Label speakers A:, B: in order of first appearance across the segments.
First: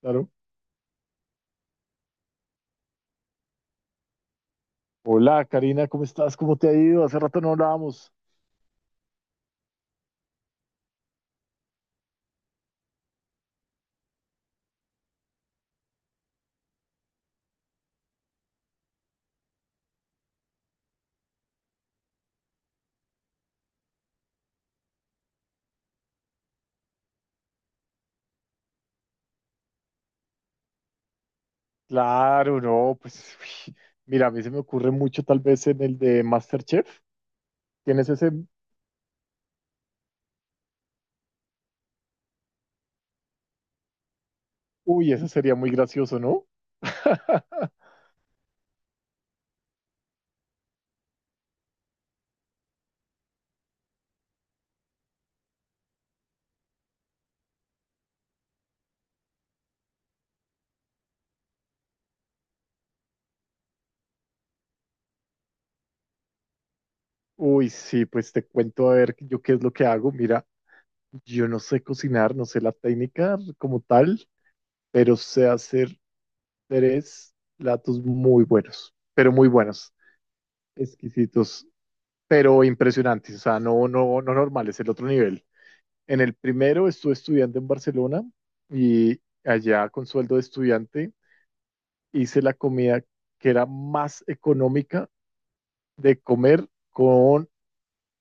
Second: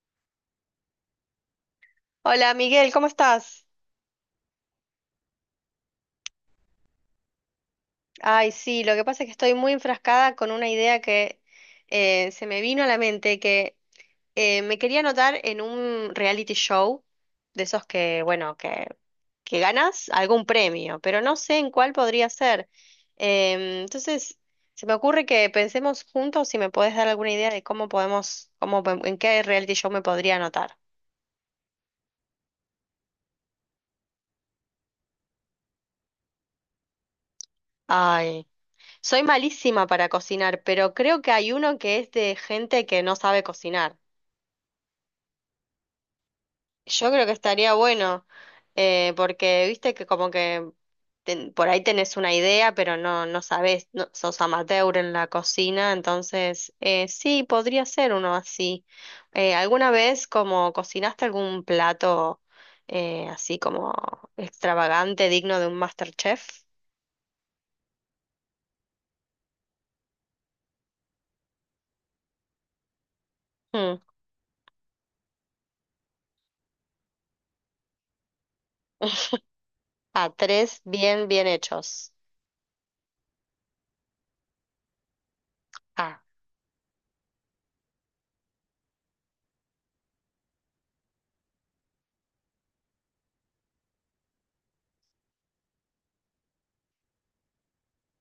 A: Claro.
B: Hola Miguel, ¿cómo estás?
A: Hola, Karina, ¿cómo estás? ¿Cómo te ha ido? Hace rato no hablábamos.
B: Ay, sí, lo que pasa es que estoy muy enfrascada con una idea que se me vino a la mente, que me quería anotar en un reality show, de esos que, bueno, que ganas algún premio, pero no sé en cuál podría ser. Entonces, se me ocurre que pensemos juntos si me podés dar alguna idea de cómo podemos, cómo, en qué reality show me podría anotar.
A: Claro, no, pues uy, mira, a mí se me ocurre mucho tal vez en el de MasterChef. ¿Tienes ese?
B: Ay. Soy malísima para cocinar, pero creo que hay uno que es de gente que no sabe cocinar.
A: Uy, ese sería muy gracioso, ¿no?
B: Yo creo que estaría bueno, porque viste que como que por ahí tenés una idea, pero no, no sabés, sos amateur en la cocina, entonces sí, podría ser uno así. ¿Alguna vez como cocinaste algún plato así como extravagante, digno de un MasterChef?
A: Uy, sí, pues te cuento a ver yo qué es lo que hago. Mira, yo no sé cocinar, no sé la técnica como
B: Mm.
A: tal, pero sé hacer tres platos muy buenos, pero muy buenos,
B: A tres bien, bien
A: exquisitos,
B: hechos.
A: pero impresionantes, o sea, no, no, no normales, el otro nivel.
B: Ah.
A: En el primero estuve estudiando en Barcelona y allá con sueldo de estudiante hice la comida que era más económica de comer con,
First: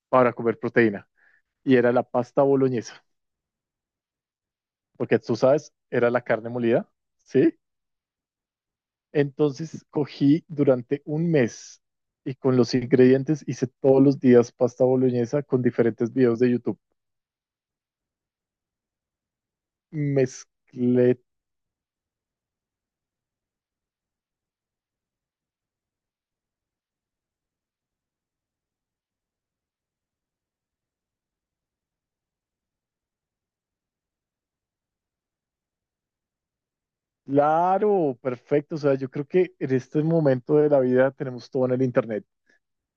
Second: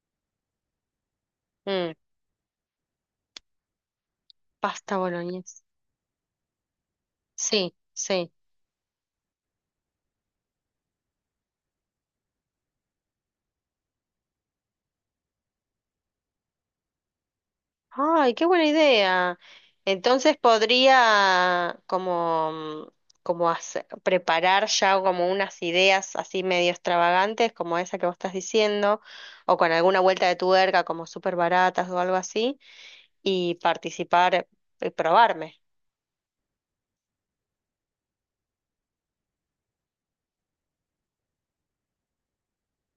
A: para comer proteína y era
B: Mm.
A: la pasta boloñesa,
B: Pasta
A: porque tú
B: boloñesa.
A: sabes, era la carne molida, ¿sí?
B: Sí, sí.
A: Entonces cogí durante un mes y con los ingredientes hice todos los días pasta boloñesa con diferentes videos de YouTube.
B: Ay, qué buena idea. Entonces
A: Mezclé.
B: podría como, preparar ya como unas ideas así medio extravagantes, como esa que vos estás diciendo, o con alguna vuelta de tuerca, como súper baratas o algo así, y participar y probarme.
A: Claro, perfecto. O sea, yo creo que en este momento de la vida tenemos todo en el internet.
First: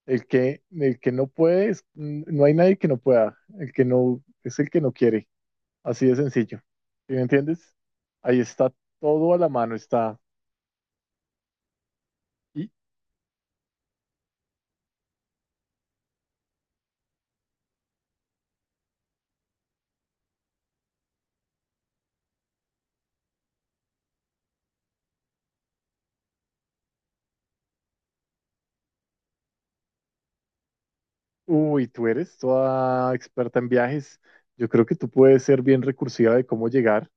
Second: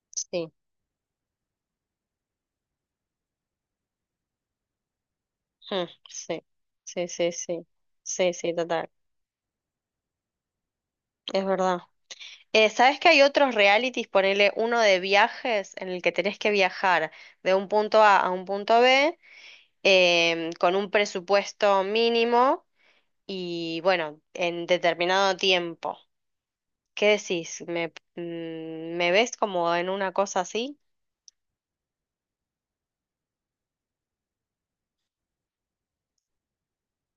A: El
B: Sí,
A: que, el que no puede, no hay nadie que no pueda. El que no es el que no quiere.
B: mm,
A: Así de
B: sí,
A: sencillo.
B: sí,
A: ¿Sí me
B: sí, sí,
A: entiendes?
B: sí,
A: Ahí
B: sí,
A: está
B: total.
A: todo a la mano. Está.
B: Es verdad.
A: Y,
B: ¿Sabes que hay otros realities? Ponele uno de viajes en el que tenés que viajar de un punto A a un punto B con un presupuesto mínimo y bueno, en determinado tiempo. ¿Qué decís? Mm, ¿me ves como en una cosa así?
A: uy, tú eres toda experta en viajes. Yo creo que tú puedes ser bien recursiva de cómo llegar.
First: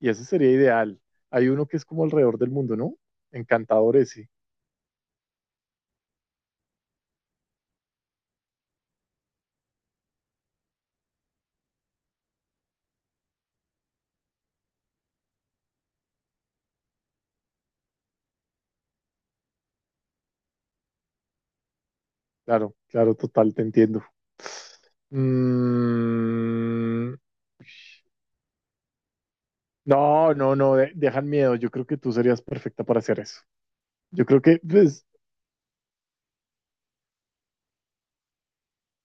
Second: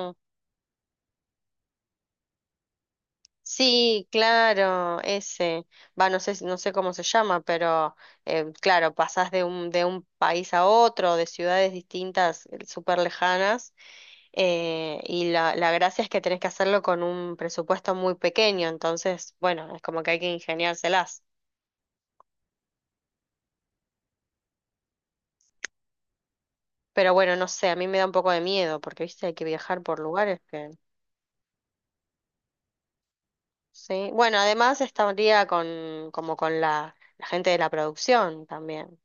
A: Y ese sería ideal. Hay uno que es como alrededor del mundo, ¿no? Encantador
B: Sí,
A: ese.
B: claro, ese. Va, no sé, no sé cómo se llama, pero claro, pasás de de un país a otro, de ciudades distintas, súper lejanas. Y la gracia es que tenés que hacerlo con un presupuesto muy pequeño, entonces, bueno, es como que hay que ingeniárselas.
A: Claro, claro, total, te entiendo.
B: Pero
A: Mm,
B: bueno, no sé, a mí me da un poco de miedo, porque, viste, hay que viajar por
A: no,
B: lugares
A: no,
B: que...
A: no, dejan miedo. Yo creo que tú serías perfecta para hacer eso.
B: Sí.
A: Yo
B: Bueno,
A: creo que,
B: además
A: pues,
B: estaría con, como con la gente de la producción también.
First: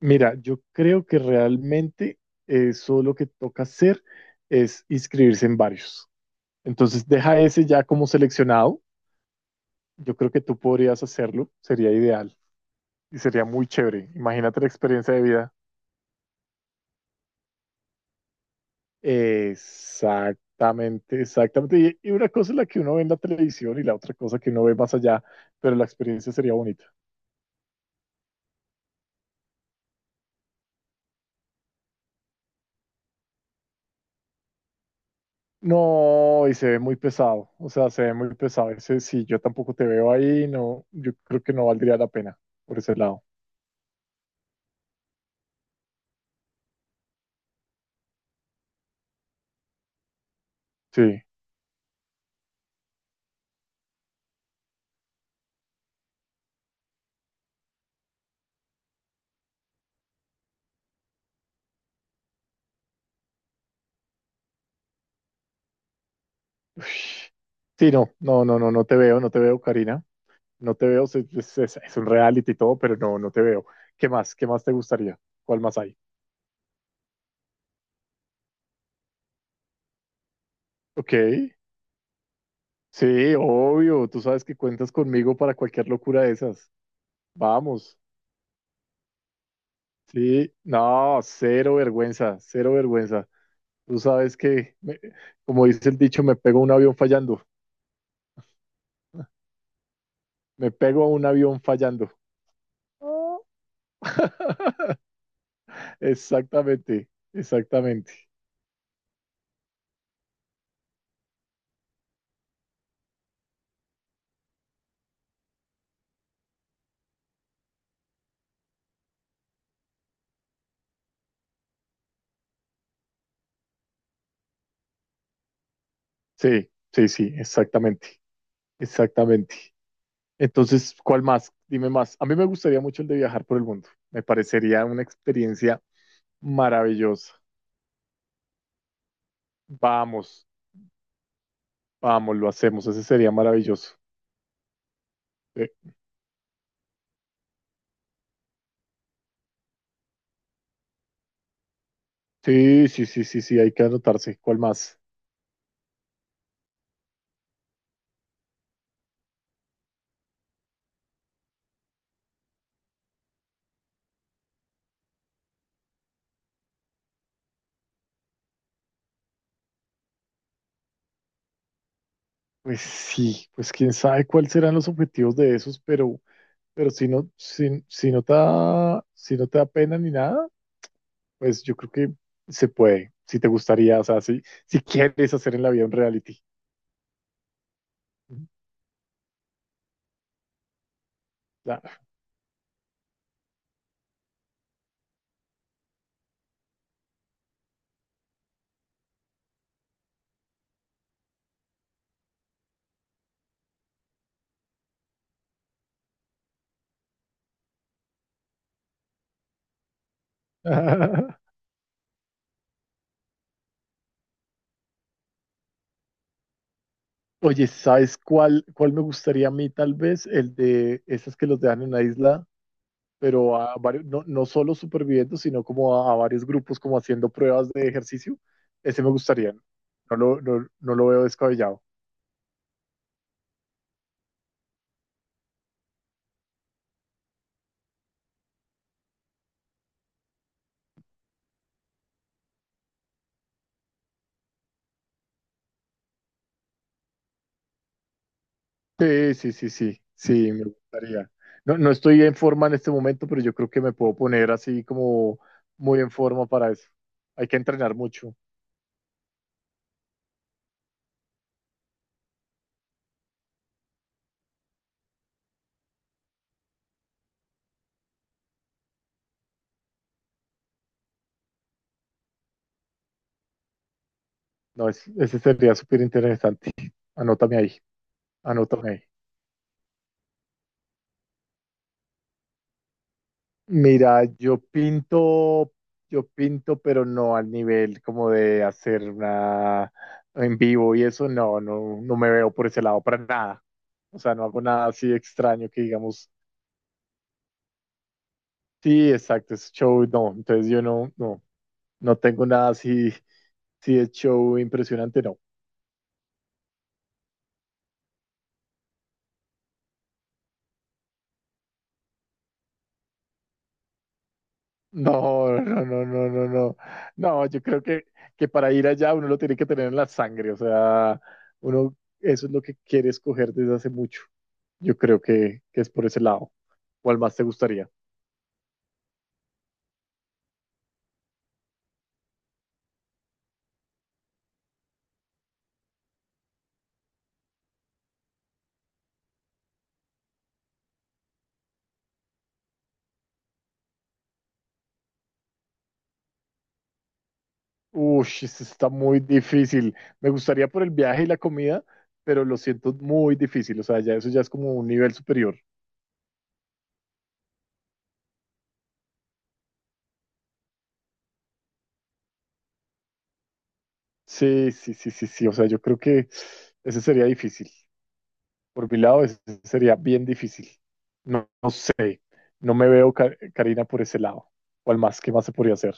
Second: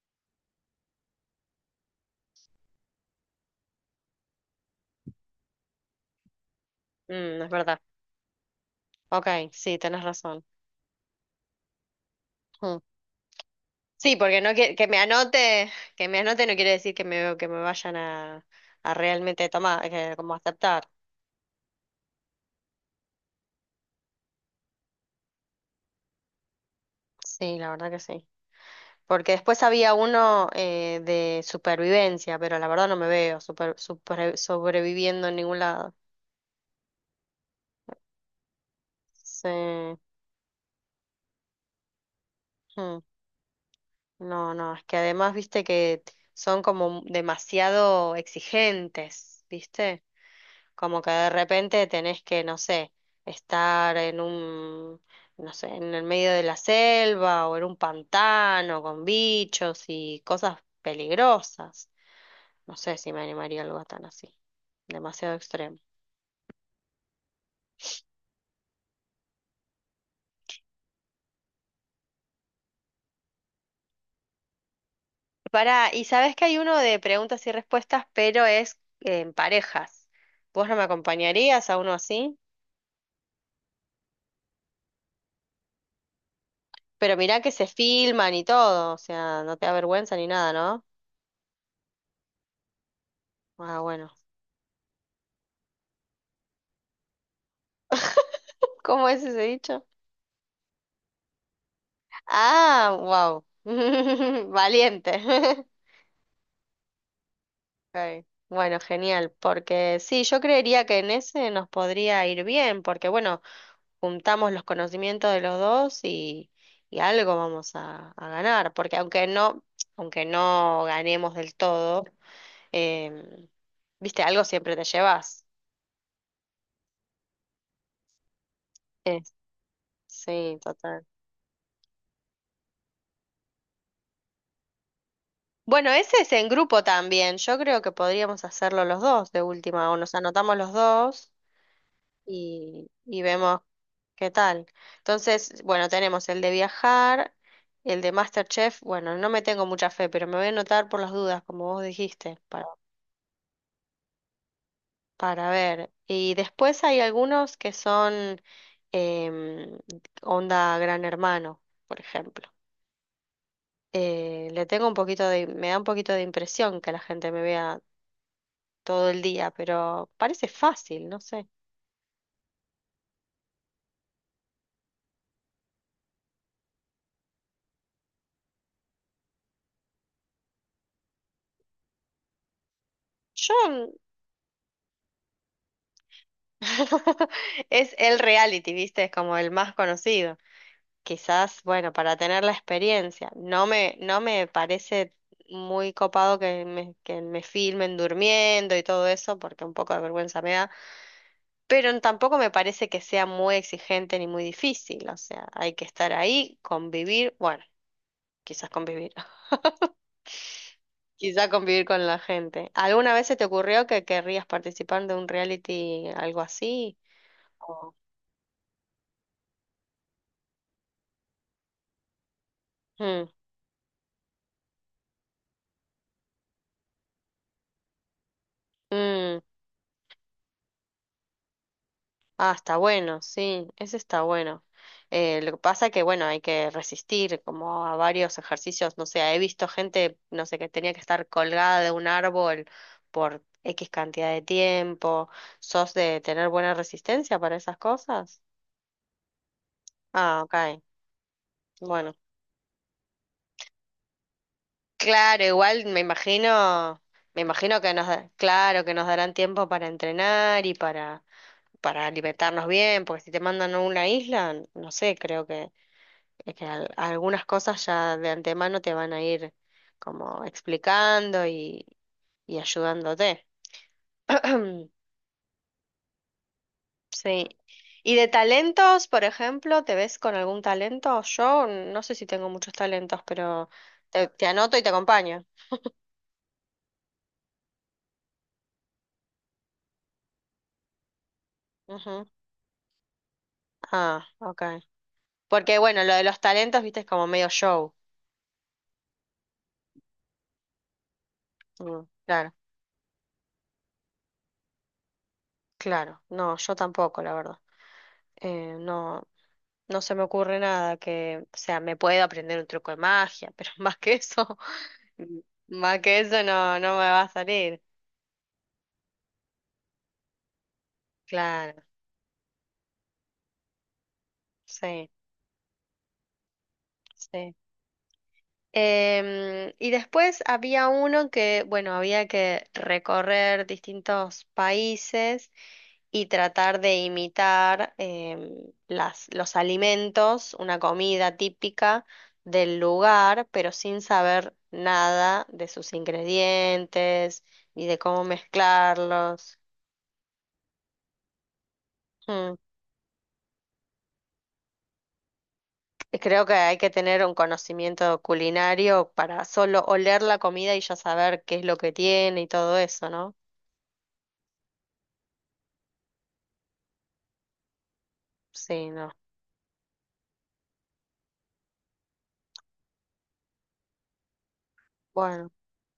A: mira, yo creo que realmente eso lo que toca hacer es inscribirse en varios. Entonces, deja
B: Mm, es
A: ese
B: verdad.
A: ya como seleccionado.
B: Ok, sí, tenés
A: Yo creo que
B: razón.
A: tú podrías hacerlo, sería ideal
B: Mm.
A: y sería muy chévere.
B: Sí, porque no
A: Imagínate la
B: que me
A: experiencia de vida.
B: anote, que me anote no quiere decir que que me vayan a realmente tomar, que, como aceptar.
A: Exactamente, exactamente. Y una cosa es la que uno ve en la televisión y la otra cosa que uno ve más allá, pero la experiencia sería bonita.
B: Sí, la verdad que sí. Porque después había uno de supervivencia, pero la verdad no me veo sobreviviendo en ningún lado.
A: No, y se ve muy pesado, o sea, se ve muy pesado. Ese, si yo
B: Sí.
A: tampoco te
B: Mm.
A: veo ahí, no, yo creo que no valdría la pena por ese lado.
B: No, no, es que además, viste que son como demasiado exigentes, viste, como que
A: Sí.
B: de repente tenés que, no sé, estar en un, no sé, en el medio de la selva o en un pantano con bichos y cosas peligrosas. No sé si me animaría a algo tan así, demasiado extremo.
A: Ush. Sí, no, no, no, no, no te veo, no te veo, Karina. No te veo, es un reality y todo, pero no, no te veo. ¿Qué más? ¿Qué más te gustaría? ¿Cuál más
B: Pará,
A: hay?
B: y sabes que hay uno de preguntas y respuestas, pero es en parejas. ¿Vos no me
A: Ok.
B: acompañarías a uno así?
A: Sí, obvio, tú sabes que cuentas conmigo para cualquier locura de esas.
B: Pero mirá que se
A: Vamos,
B: filman y todo, o sea, no te da vergüenza ni nada,
A: sí,
B: ¿no?
A: no, cero vergüenza, cero vergüenza.
B: Ah,
A: Tú
B: bueno.
A: sabes que, como dice el dicho, me pego a un avión fallando,
B: ¿Cómo es ese dicho?
A: me pego a un avión fallando.
B: Ah,
A: Oh.
B: wow. Valiente.
A: Exactamente,
B: Ok,
A: exactamente.
B: bueno, genial, porque sí, yo creería que en ese nos podría ir bien, porque bueno, juntamos los conocimientos de los dos y algo vamos a ganar, porque aunque no ganemos del todo, em, viste, algo siempre te llevas.
A: Sí, sí, sí, exactamente,
B: Eh,
A: exactamente.
B: sí,
A: Entonces,
B: total.
A: ¿cuál más? Dime más. A mí me gustaría mucho el de viajar por el mundo. Me parecería una experiencia
B: Bueno, ese es en grupo
A: maravillosa.
B: también. Yo creo que podríamos hacerlo los dos de última, o nos
A: Vamos.
B: anotamos los dos
A: Vamos, lo hacemos, ese
B: y
A: sería
B: vemos
A: maravilloso.
B: qué tal. Entonces,
A: Eh,
B: bueno, tenemos el de viajar, el de MasterChef. Bueno, no me tengo mucha fe, pero me voy a anotar por las dudas, como vos dijiste. para
A: Sí, sí, sí, sí, sí, hay que anotarse. ¿Cuál más?
B: para ver. Y después hay algunos que son em, onda Gran Hermano, por ejemplo. Le tengo un poquito de, me da un poquito de impresión que la gente me vea todo el día, pero parece fácil, no sé.
A: Pues sí, pues quién sabe cuáles serán los objetivos de esos, pero si no, si, si no te da, si no te da pena ni nada, pues yo creo que se puede. Si te
B: Yo
A: gustaría, o sea, si, si quieres hacer en la vida un reality.
B: es el reality, ¿viste? Es como el más conocido. Quizás,
A: Claro.
B: bueno, para tener la experiencia. No me, no me parece muy copado que que me filmen durmiendo y todo eso, porque un poco de vergüenza me da. Pero tampoco me parece que sea muy exigente ni muy difícil, o sea, hay que estar ahí, convivir, bueno, quizás convivir, quizás convivir con la gente. ¿Alguna vez se te ocurrió que querrías participar de un reality, algo así?
A: Oye,
B: O-
A: ¿sabes cuál, cuál me gustaría a mí tal vez? El de esas que los dejan en una isla
B: mm,
A: pero a varios, no, no solo superviviendo, sino como a varios grupos como haciendo pruebas de ejercicio, ese me
B: mm.
A: gustaría. No, no lo veo descabellado.
B: Ah, está bueno, sí, ese está bueno. Lo que pasa que, bueno, hay que resistir como a varios ejercicios, no sé, he visto gente, no sé, que tenía que estar colgada de un árbol por X cantidad de tiempo. ¿Sos de tener buena resistencia para esas cosas?
A: Sí, sí, sí, sí,
B: Ah,
A: sí, me
B: ok,
A: gustaría. No, no
B: bueno.
A: estoy en forma en este momento, pero yo creo que me puedo poner así como
B: Claro, igual
A: muy en forma para eso.
B: me
A: Hay que
B: imagino que
A: entrenar
B: nos,
A: mucho.
B: claro, que nos darán tiempo para entrenar y para alimentarnos bien, porque si te mandan a una isla, no sé, creo que es que algunas cosas ya de antemano te van a ir como explicando y ayudándote.
A: No, es, ese sería súper interesante.
B: Sí.
A: Anótame ahí,
B: ¿Y de
A: anótame ahí.
B: talentos, por ejemplo, te ves con algún talento? Yo no sé si tengo muchos talentos, pero
A: Mira,
B: te anoto y te acompaño.
A: yo pinto, pero no al nivel como de hacer una en vivo y eso, no, no, no
B: Ujú.
A: me veo por ese lado para nada. O
B: Ah,
A: sea, no hago
B: ok.
A: nada así extraño
B: Porque
A: que
B: bueno, lo de
A: digamos,
B: los talentos, viste, es como medio show.
A: sí, exacto, es show, no. Entonces yo no, no,
B: Mm,
A: no tengo
B: claro,
A: nada así, sí es show impresionante, no.
B: claro. No, yo tampoco, la verdad. No. No se me ocurre nada que, o sea, me puedo aprender un truco de magia, pero más que eso,
A: No, no,
B: más
A: no,
B: que
A: no,
B: eso
A: no, no.
B: no, no me va a
A: No, yo
B: salir.
A: creo que para ir allá uno lo tiene que tener en la sangre, o sea,
B: Claro,
A: uno, eso es lo que quiere escoger desde hace mucho. Yo
B: sí,
A: creo que es por ese lado. ¿Cuál más te
B: sí.
A: gustaría?
B: Y después había uno que, bueno, había que recorrer distintos países y tratar de imitar las, los alimentos, una comida típica del lugar, pero sin saber nada de sus ingredientes ni de cómo
A: Uy, esto está muy
B: mezclarlos.
A: difícil. Me gustaría por el viaje y la comida, pero
B: Mm,
A: lo siento muy difícil. O sea, ya eso ya es como un nivel superior.
B: creo que hay que tener un conocimiento culinario para solo oler la comida y ya saber qué es lo que tiene y todo eso, ¿no?
A: Sí, sí, sí, sí, sí. O sea, yo creo que ese sería difícil.
B: Sí,
A: Por mi
B: no.
A: lado, ese sería bien difícil. No, no sé. No me veo, Karina, por ese lado. ¿Cuál más? ¿Qué más
B: Bueno,
A: se podría hacer?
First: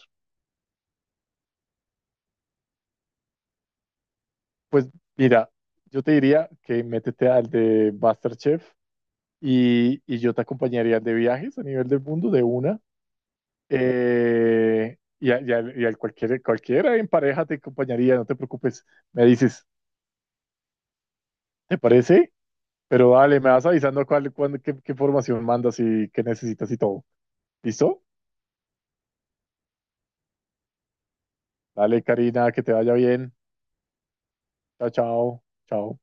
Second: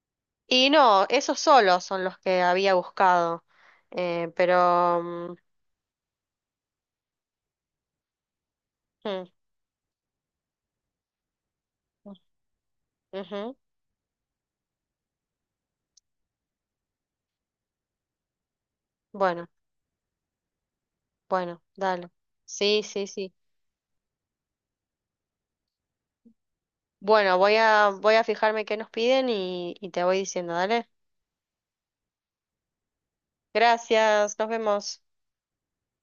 B: y no, esos solos son los que había buscado,
A: Pues
B: pero... mm,
A: mira, yo te diría que métete al de MasterChef
B: mm,
A: y yo te acompañaría de viajes a nivel del mundo de una.
B: ujú,
A: Y a, y al cualquier, cualquiera en pareja te acompañaría, no te preocupes. Me
B: bueno,
A: dices,
B: bueno,
A: ¿te
B: dale.
A: parece?
B: Sí, sí,
A: Pero
B: sí.
A: dale, me vas avisando cuál, qué, qué formación mandas y qué necesitas y todo.
B: Bueno, voy a,
A: ¿Listo?
B: voy a fijarme qué nos piden y te voy diciendo, dale.
A: Dale, Karina, que te vaya bien.
B: Gracias, nos
A: Chao,
B: vemos.
A: chao, chao.